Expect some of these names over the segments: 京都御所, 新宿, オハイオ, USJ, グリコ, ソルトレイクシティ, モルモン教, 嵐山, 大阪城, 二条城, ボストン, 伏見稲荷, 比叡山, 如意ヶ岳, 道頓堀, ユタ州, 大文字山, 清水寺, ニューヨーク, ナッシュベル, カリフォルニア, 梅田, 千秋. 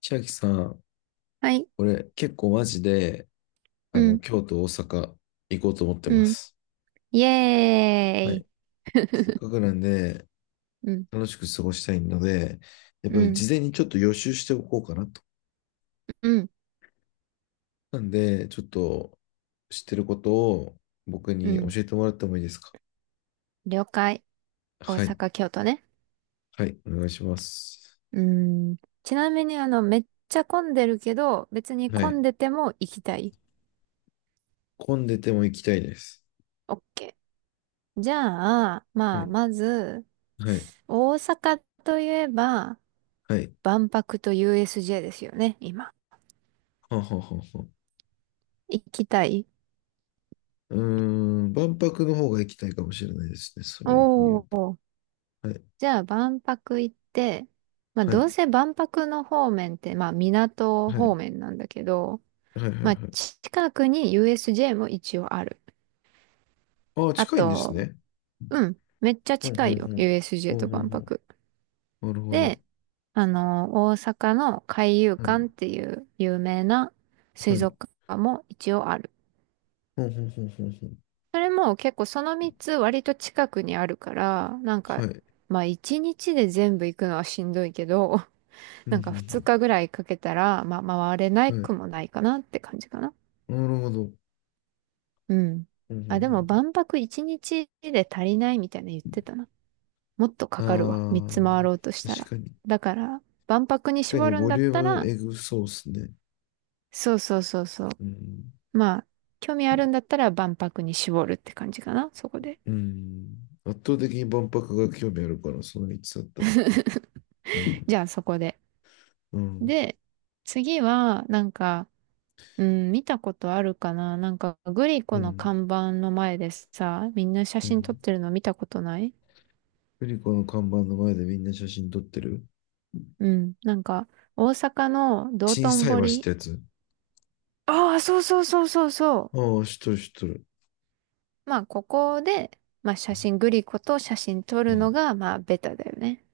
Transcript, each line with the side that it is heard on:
left: 千秋さん、
right: はい。
left: 俺結構マジで、
right: うん、
left: 京都、大阪行こうと思ってま
right: うん。
left: す。
right: イエ
left: はい。
right: ーイ。
left: せっ かくなんで、
right: うん、
left: 楽しく過ごしたいので、やっぱ
right: う
left: り
right: ん、
left: 事前にちょっと予習しておこうかなと。
right: うん、
left: なんで、ちょっと知ってることを僕
right: う
left: に教
right: ん。
left: えてもらってもいいですか？
right: 了解。大
left: はい。
right: 阪、京都ね。
left: はい。お願いします。
right: うん。ちなみに、めっちゃ混んでるけど、別に
left: は
right: 混
left: い。
right: んでても行きたい。
left: 混んでても行きたいです。
right: オッケー。じゃあ、
left: は
right: まあ、
left: い。
right: まず、
left: はい。
right: 大阪といえば、
left: はい。
right: 万博と USJ ですよね、今。
left: はんはんはんはん。
right: 行きたい？
left: うーん、万博の方が行きたいかもしれないですね。それで言
right: お
left: う
right: ー。
left: と。はい。
right: じゃあ万博行って、まあ
left: はい。
right: どうせ万博の方面って、まあ港
left: は
right: 方
left: い。
right: 面なんだけど、
left: はいはい
right: まあ
left: はい。
right: 近くに USJ も一応ある。
left: ああ、
right: あ
left: 近いんです
right: と、
left: ね。
right: うん、めっちゃ
left: ほん
right: 近
left: ほ
right: い
left: ん
right: よ、
left: ほん。ほ
right: USJ
left: ん
right: と
left: ほ
right: 万
left: ん
right: 博。
left: ほん。なるほど。
right: で、大阪の海遊
left: はい。
right: 館っていう有名な
left: は
right: 水
left: い。
right: 族館も一応ある。
left: ほんほんほんほんほん。
right: それも結構その3つ割と近くにあるから、なん
left: は
right: か、
left: い。
right: まあ1日で全部行くのはしんどいけど、
left: うんう
right: なんか2
left: ん
right: 日ぐらいかけたら、まあ、回れない
left: うん。はい。
right: くもないかなって感じかな。
left: なるほど。
right: うん。
left: うんう
right: あ、でも
left: ん
right: 万博1日で足りないみたいな言ってたな。もっとか
left: う
right: かるわ。3つ
left: ん。あ
right: 回ろうと
left: あ、
right: したら。
left: 確かに。
right: だから、万博に
left: 確か
right: 絞
left: に
right: るん
left: ボ
right: だ
left: リ
right: っ
left: ュー
right: た
left: ム
right: ら、
left: エグそうスすね。
right: そうそうそうそう。
left: うん。
right: まあ、興味あるんだったら万博に絞るって感じかな。そこで。
left: うん。圧倒的に万博が興味あるから、その3つだったら。うん。
right: じゃあそこで。
left: うん。
right: で、次は、なんか、うん、見たことあるかな、なんか、グリ
left: う
right: コの
left: ん。
right: 看板の前でさ、みんな写
left: う
right: 真撮っ
left: ん。
right: てるの見たことない？
left: グリコの看板の前でみんな写真撮ってる。
right: うん。なんか、大阪の道
left: 小
right: 頓
left: さい橋って
right: 堀。
left: やつ。
right: ああ、そうそうそうそうそ
left: ああ、知っとる知っとる。
right: う。まあ、ここで、まあ、写真、グリコと写真撮
left: う
right: る
left: ん。
right: のが、まあ、ベタだよね。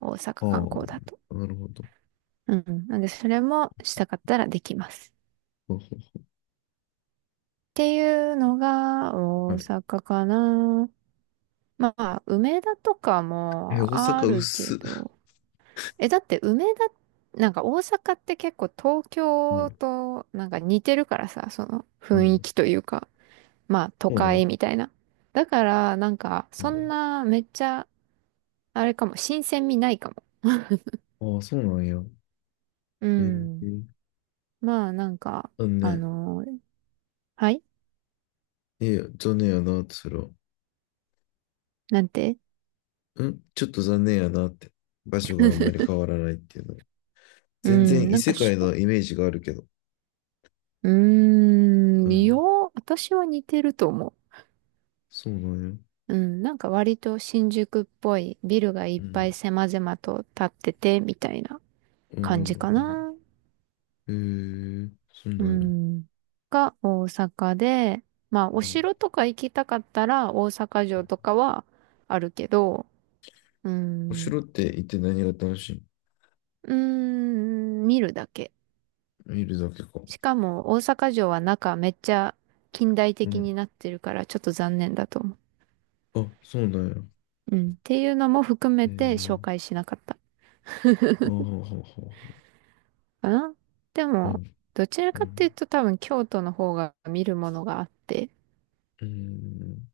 right: 大阪
left: あ
right: 観光だと。
left: あ、なるほど。
right: うん。なんで、それもしたかったらできます。
left: ほうほ
right: っていうのが、
left: う
right: 大
left: はい。
right: 阪かな。まあ、梅田とか
left: え、
right: も
left: 大
right: あ
left: 阪
right: る
left: 薄
right: け
left: っ。
right: ど。え、だって梅田、なんか大阪って結構東
left: う
right: 京
left: ん、
right: となんか似てるからさ、その
left: う
right: 雰囲
left: ん。
right: 気というか。まあ都
left: そうなん
right: 会みたいな。だからなんか
left: う
right: そん
left: ん。
right: なめっちゃあれかも、新鮮味ないかも。
left: ああ、そうなんや。
right: う
left: え
right: ん。
left: ー、
right: まあなんか、
left: 残
right: あ
left: 念。
right: のーはい。
left: いや、残念やなって、それは。
right: なんて
left: ちょっと残念やなって。場所があんまり変わらないっていうのは。
right: う
left: 全
right: ん、
left: 然異
right: なんか
left: 世
right: し
left: 界
right: ょ、
left: のイメージがあるけど。うん。
right: 私は似てると思
left: そうなんや。
right: う。うん、なんか割と新宿っぽいビルがい
left: う
right: っ
left: ん。
right: ぱい狭々と建っててみたいな
left: うん、
right: 感じか
left: うん、
right: な。
left: うん。えー、そうな
right: う
left: んや。
right: ん。が大阪で、まあお
left: うん。
right: 城とか行きたかったら大阪城とかはあるけど、うー
left: お
right: ん、う
left: 城って行って何が楽しい？
right: 見るだけ。
left: 見るだけか。
right: しかも大阪城は中めっちゃ近代
left: う
right: 的に
left: ん。
right: なってるからちょっと残念だと思
left: あ、そうなんや。
right: う。うん。っていうのも含
left: え
right: めて紹
left: ー、
right: 介しなかった
left: あはははは
right: かな。で
left: う
right: も、
left: ん、
right: どちら
left: う
right: かっていう
left: ん、
right: と多分京都の方が見るものがあって、
left: うん、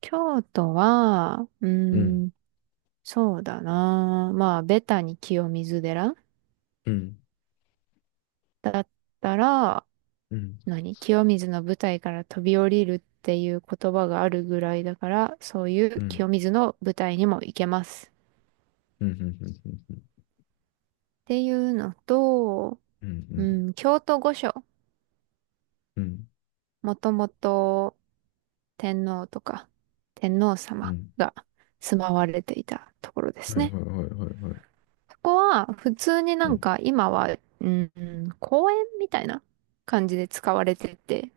right: 京都は、
left: うん、
right: そうだな。まあ、ベタに清水寺
left: うん、
right: だったら、
left: うん、うん、
right: 清水の舞台から飛び降りるっていう言葉があるぐらいだから、そういう
left: うん、
right: 清水の舞台にも行けます。
left: うん、うん、うん、
right: っていうのと、
left: う
right: う
left: ん、
right: ん、京都御所。
left: うん、
right: もともと天皇とか天皇
left: う
right: 様
left: ん
right: が住まわれていたところで
left: は
right: す
left: いはい
right: ね。
left: はいはいはい
right: そこは普通にな
left: は
right: ん
left: い、
right: か今は、うん、公園みたいな感じで使われてて、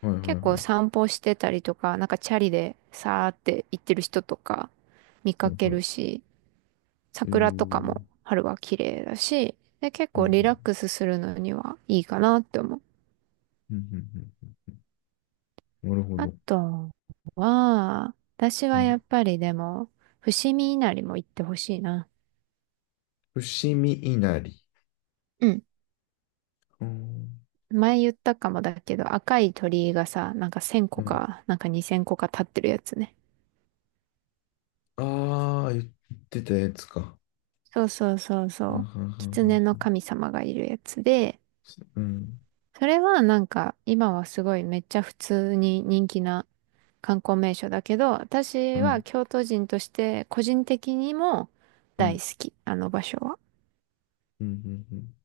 left: はいはいは
right: 結
left: い
right: 構
left: は
right: 散歩してたりとか、なんかチャリでさーって行ってる人とか見
left: い
right: かけ
left: は
right: る
left: い、
right: し、
left: え
right: 桜とか
left: ー、
right: も春は綺麗だし、で、結
left: うん、う
right: 構
left: ん、
right: リラックスするのにはいいかなって思う。
left: うん、うん、なるほ
right: あ
left: ど。
right: とは、私
left: う
right: は
left: ん、
right: やっぱりでも、伏見稲荷も行ってほしいな。
left: 伏見稲荷。
right: うん。
left: うん、
right: 前言ったかもだけど、赤い鳥居がさ、なんか1000
left: う
right: 個
left: ん。
right: か、なんか2000個か立ってるやつね。
left: ああ、言ってたやつか。
right: そうそうそう
left: あ
right: そ
left: は
right: う。
left: ははは。
right: 狐の神様がいるやつで、
left: うん、
right: それはなんか今はすごいめっちゃ普通に人気な観光名所だけど、
left: う
right: 私は
left: ん、
right: 京都人として個人的にも
left: うん、う
right: 大
left: ん、
right: 好き、あの場所は。
left: うん、うん。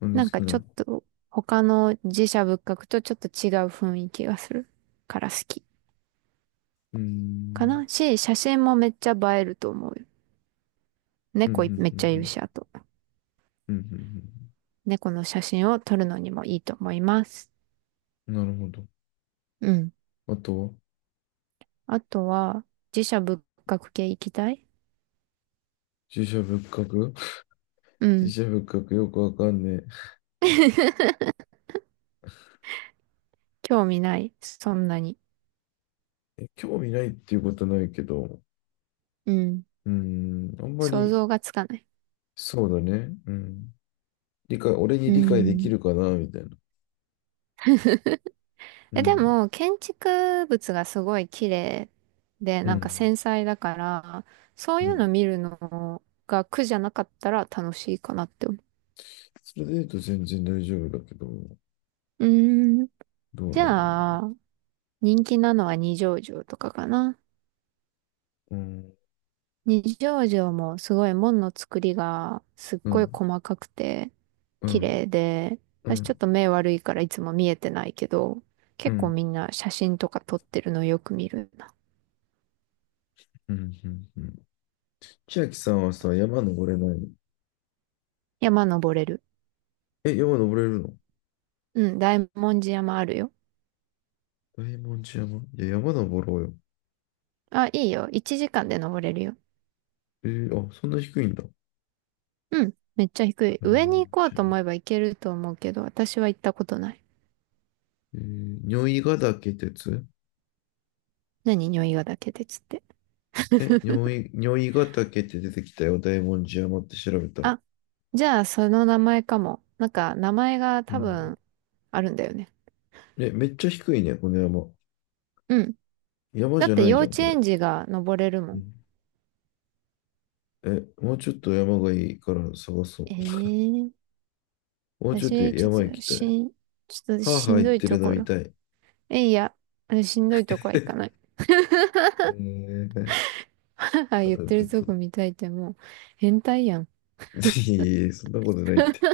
left: なん
right: な
left: で
right: ん
left: 好き
right: かちょ
left: な？
right: っと他の寺社仏閣とちょっと違う雰囲気がするから好き
left: う
right: か
left: ん、
right: なし、写真もめっちゃ映えると思うよ。
left: うん、う
right: 猫
left: ん、
right: いめっ
left: う
right: ちゃいる
left: ん、
right: し、あと。
left: うん、うん、
right: 猫の写真を撮るのにもいいと思います。
left: うん。なるほど。
right: うん。
left: あと、
right: あとは寺社仏閣系行きたい？
left: 自社仏閣
right: う
left: 自
right: ん。
left: 社仏閣よくわかんね
right: 興味ない。そんなに。
left: え。え、興味ないっていうことないけど、
right: うん。
left: うん、あんま
right: 想
left: り、
right: 像がつかない。
left: そうだね。うん。理解、俺に
right: う
left: 理解でき
right: ん。
left: るかな、みたいな。う
right: え、で
left: ん、
right: も、建築物がすごい綺麗で、
left: う
right: なんか
left: ん、
right: 繊細だから、そう
left: う
right: いうの
left: ん。
right: 見るのが苦じゃなかったら楽しいかなって思
left: それで言うと全然大丈夫だけど、
right: う。うーん。
left: どう
right: じ
left: なんだろ
right: ゃあ、人気なのは二条城とかかな。
left: うな。うん、
right: 二条城もすごい門の作りがすっ
left: う
right: ごい
left: ん、
right: 細かくて
left: う
right: 綺
left: ん、
right: 麗で、
left: う
right: 私ちょっ
left: ん、
right: と目悪いからいつも見えてないけど、
left: うん、
right: 結
left: う
right: 構
left: ん、
right: みんな写真とか撮ってるのよく見るな。
left: うんうん。千秋さんはさ、山登れないの？
right: 山登れる。
left: え、山登れるの？
right: うん、大文字山あるよ。
left: 大文字山、いや、山登ろうよ。
right: あ、いいよ。1時間で登れるよ。
left: えーあ、そんな低いんだ。
right: うん、めっちゃ低い。
left: え
right: 上に行こうと
left: ー、
right: 思えば行けると思うけど、私は行ったことない。
left: えー、如意ヶ岳鉄
right: 何、匂いがだけでつって。
left: え、如意ヶ岳って出てきたよ。大文字山って調べたら。
right: あ、じゃあその名前かも。なんか名前が
left: う
right: 多
left: ん。
right: 分あるんだよね。
left: え、めっちゃ低いね、この山。
right: うん。
left: 山
right: だ
left: じ
right: っ
left: ゃ
right: て
left: ない
right: 幼
left: じゃん、
right: 稚
left: これ。
right: 園児が登れるも
left: う
right: ん。
left: ん。え、もうちょっと山がいいから探そ
right: ええ。
left: う。もうちょっと
right: 私、
left: 山行きたい。は
right: ちょっと
left: あ
right: し
left: はあ
right: ん
left: 言っ
right: どい
left: て
right: と
left: るの
right: こ
left: 見
right: ろ。
left: たい。
right: え、いや、あ、しんどいとこは行か ない。
left: えー、
right: はは
left: あち
right: 言って
left: ょ
right: る
left: っ
right: と
left: と、
right: こ 見たいってもう、変態やん。
left: いえいえ、そんなことないって。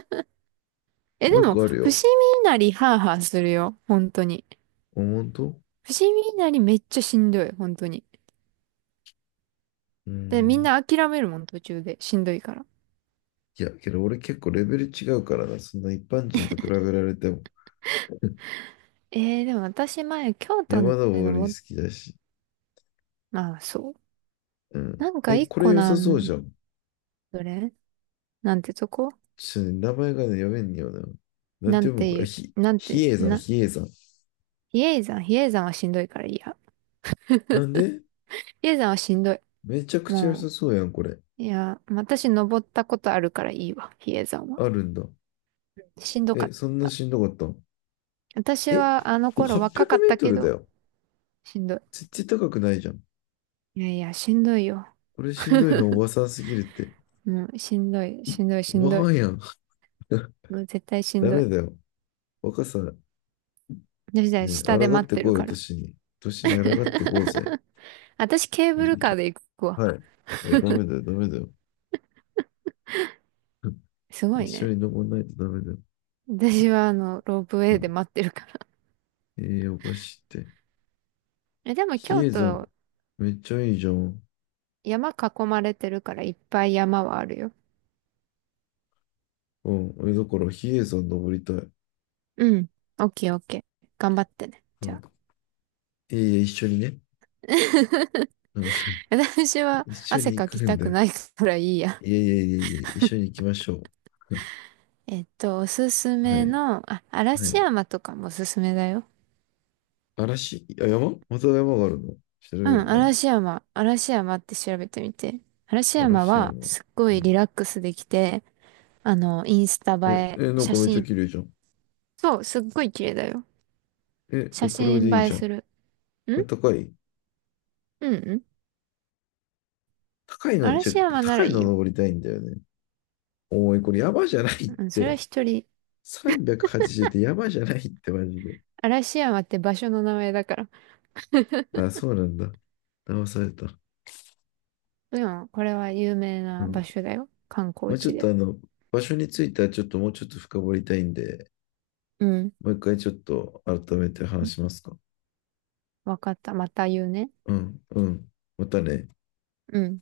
right: え、
left: も
right: で
left: う一
right: も、
left: 個ある
right: 伏見
left: よ。
right: 稲荷ハーハーするよ。本当に。
left: あ本当？
right: 伏見稲荷めっちゃしんどい。本当に。
left: うー
right: で、みん
left: ん。
right: な諦めるもん、途中で。しんどいから。
left: いや、けど俺結構レベル違うからな。そんな一般人と比べられても。
right: でも私、前、京都の
left: 山
right: 間
left: 登り好
right: も、
left: きだし。
right: まあ、そう。
left: うん。
right: なんか
left: え、
right: 一
left: これ
right: 個
left: 良
right: な
left: さそうじ
right: ん、
left: ゃん。
right: どれなんてとこ？
left: ちょっとね、名前がね、読めんよな。なん
right: な
left: て
right: ん
left: 読むこ
right: てい
left: れ？ひ、
right: う、なんて、
left: 比叡山、
right: な、
left: 比叡山。
right: 比叡山。比叡山はしんどいからいいや。
left: なんで？
right: 比叡山はしんどい。
left: めちゃくちゃ良
right: も
left: さそうやん、これ。
right: う、いや、私登ったことあるからいいわ、比叡山は。
left: あるんだ。
right: しんどか
left: え、
right: っ
left: そんな
right: た。
left: しんどかったん？
right: 私
left: え、
right: はあの頃
left: 800
right: 若
left: メ
right: かっ
left: ー
right: た
left: ト
right: け
left: ルだ
right: ど、
left: よ。
right: しんど
left: 絶対高くないじゃん。
right: い。いやいや、しんどいよ。
left: これしんどいのおばさんすぎるって。
right: もう、しんどい、しんどい、
left: お
right: し
left: ば
right: んどい。
left: はんやん。
right: もう絶対しん
left: ダ
right: どい。
left: メだよ。若さ、
right: 私は
left: ね、
right: 下で
left: 抗っ
right: 待っ
left: て
right: て
left: こ
right: る
left: いよ、
right: から。
left: 年に。年に抗ってこうぜ。
right: 私ケー
left: う
right: ブ
left: ん
right: ルカーで行くわ。
left: はい。はい、ダメだよ、ダメだよ。
right: す ご
left: 一
right: い
left: 緒
right: ね。
left: に登らないとダメだよ。
right: 私はロープウ
left: う
right: ェイで
left: ん。
right: 待ってるから。
left: ええおかしいって。
right: え、でも
left: 比
right: 京
left: 叡山、
right: 都、
left: めっちゃいいじゃん。
right: 山囲まれてるからいっぱい山はあるよ。
left: うん。え、だから比叡山登りたい。
right: うん。オッケーオッケー。頑張ってね。
left: う
right: じゃ
left: ん。
right: あ。
left: いえいえ、一緒にね。うん。
right: 私は
left: 一緒
right: 汗
left: に行
right: かき
left: くん
right: た
left: だ
right: く
left: よ。
right: ないからいいや。
left: いえいえいえいえ、一緒に行きましょう。
right: おすす
left: は
right: め
left: い。
right: の、あ、
left: は
right: 嵐
left: い。
right: 山とかもおすすめだよ。
left: あ、山また山があるの調べ
right: う
left: る
right: ん、
left: ね。
right: 嵐山。嵐山って調べてみて。嵐
left: 嵐
right: 山
left: 山。
right: はすっご
left: う
right: いリ
left: ん。
right: ラックスできて、インスタ
left: え、
right: 映え、
left: え、なん
right: 写
left: かめっちゃ
right: 真、
left: 綺麗じゃん。
right: そう、すっごい綺麗だよ。
left: え、
right: 写
left: こ
right: 真
left: れ
right: 映
left: でいい
right: え
left: じゃん。こ
right: する。ん、
left: れ高い？
right: うんうん。
left: 高いの、じゃ、
right: 嵐山な
left: 高
right: ら
left: い
right: いい
left: の
right: よ。
left: 登りたいんだよね。おい、これ山じゃないっ
right: うん、それ
left: て。
right: は一人。
left: 380ってやばいじゃないってマジで。
right: 嵐山って場所の名前だから。
left: あ、そうなんだ。騙された。
right: でも、これは有名
left: う
right: な場
left: ん。
right: 所だよ。観
left: ま
right: 光
left: あ、ちょ
right: 地
left: っと
right: で。
left: 場所についてはちょっともうちょっと深掘りたいんで、
right: うん。
left: もう一回ちょっと改めて話しますか？
right: わかった。また言うね。
left: うん、うん。またね。
right: うん。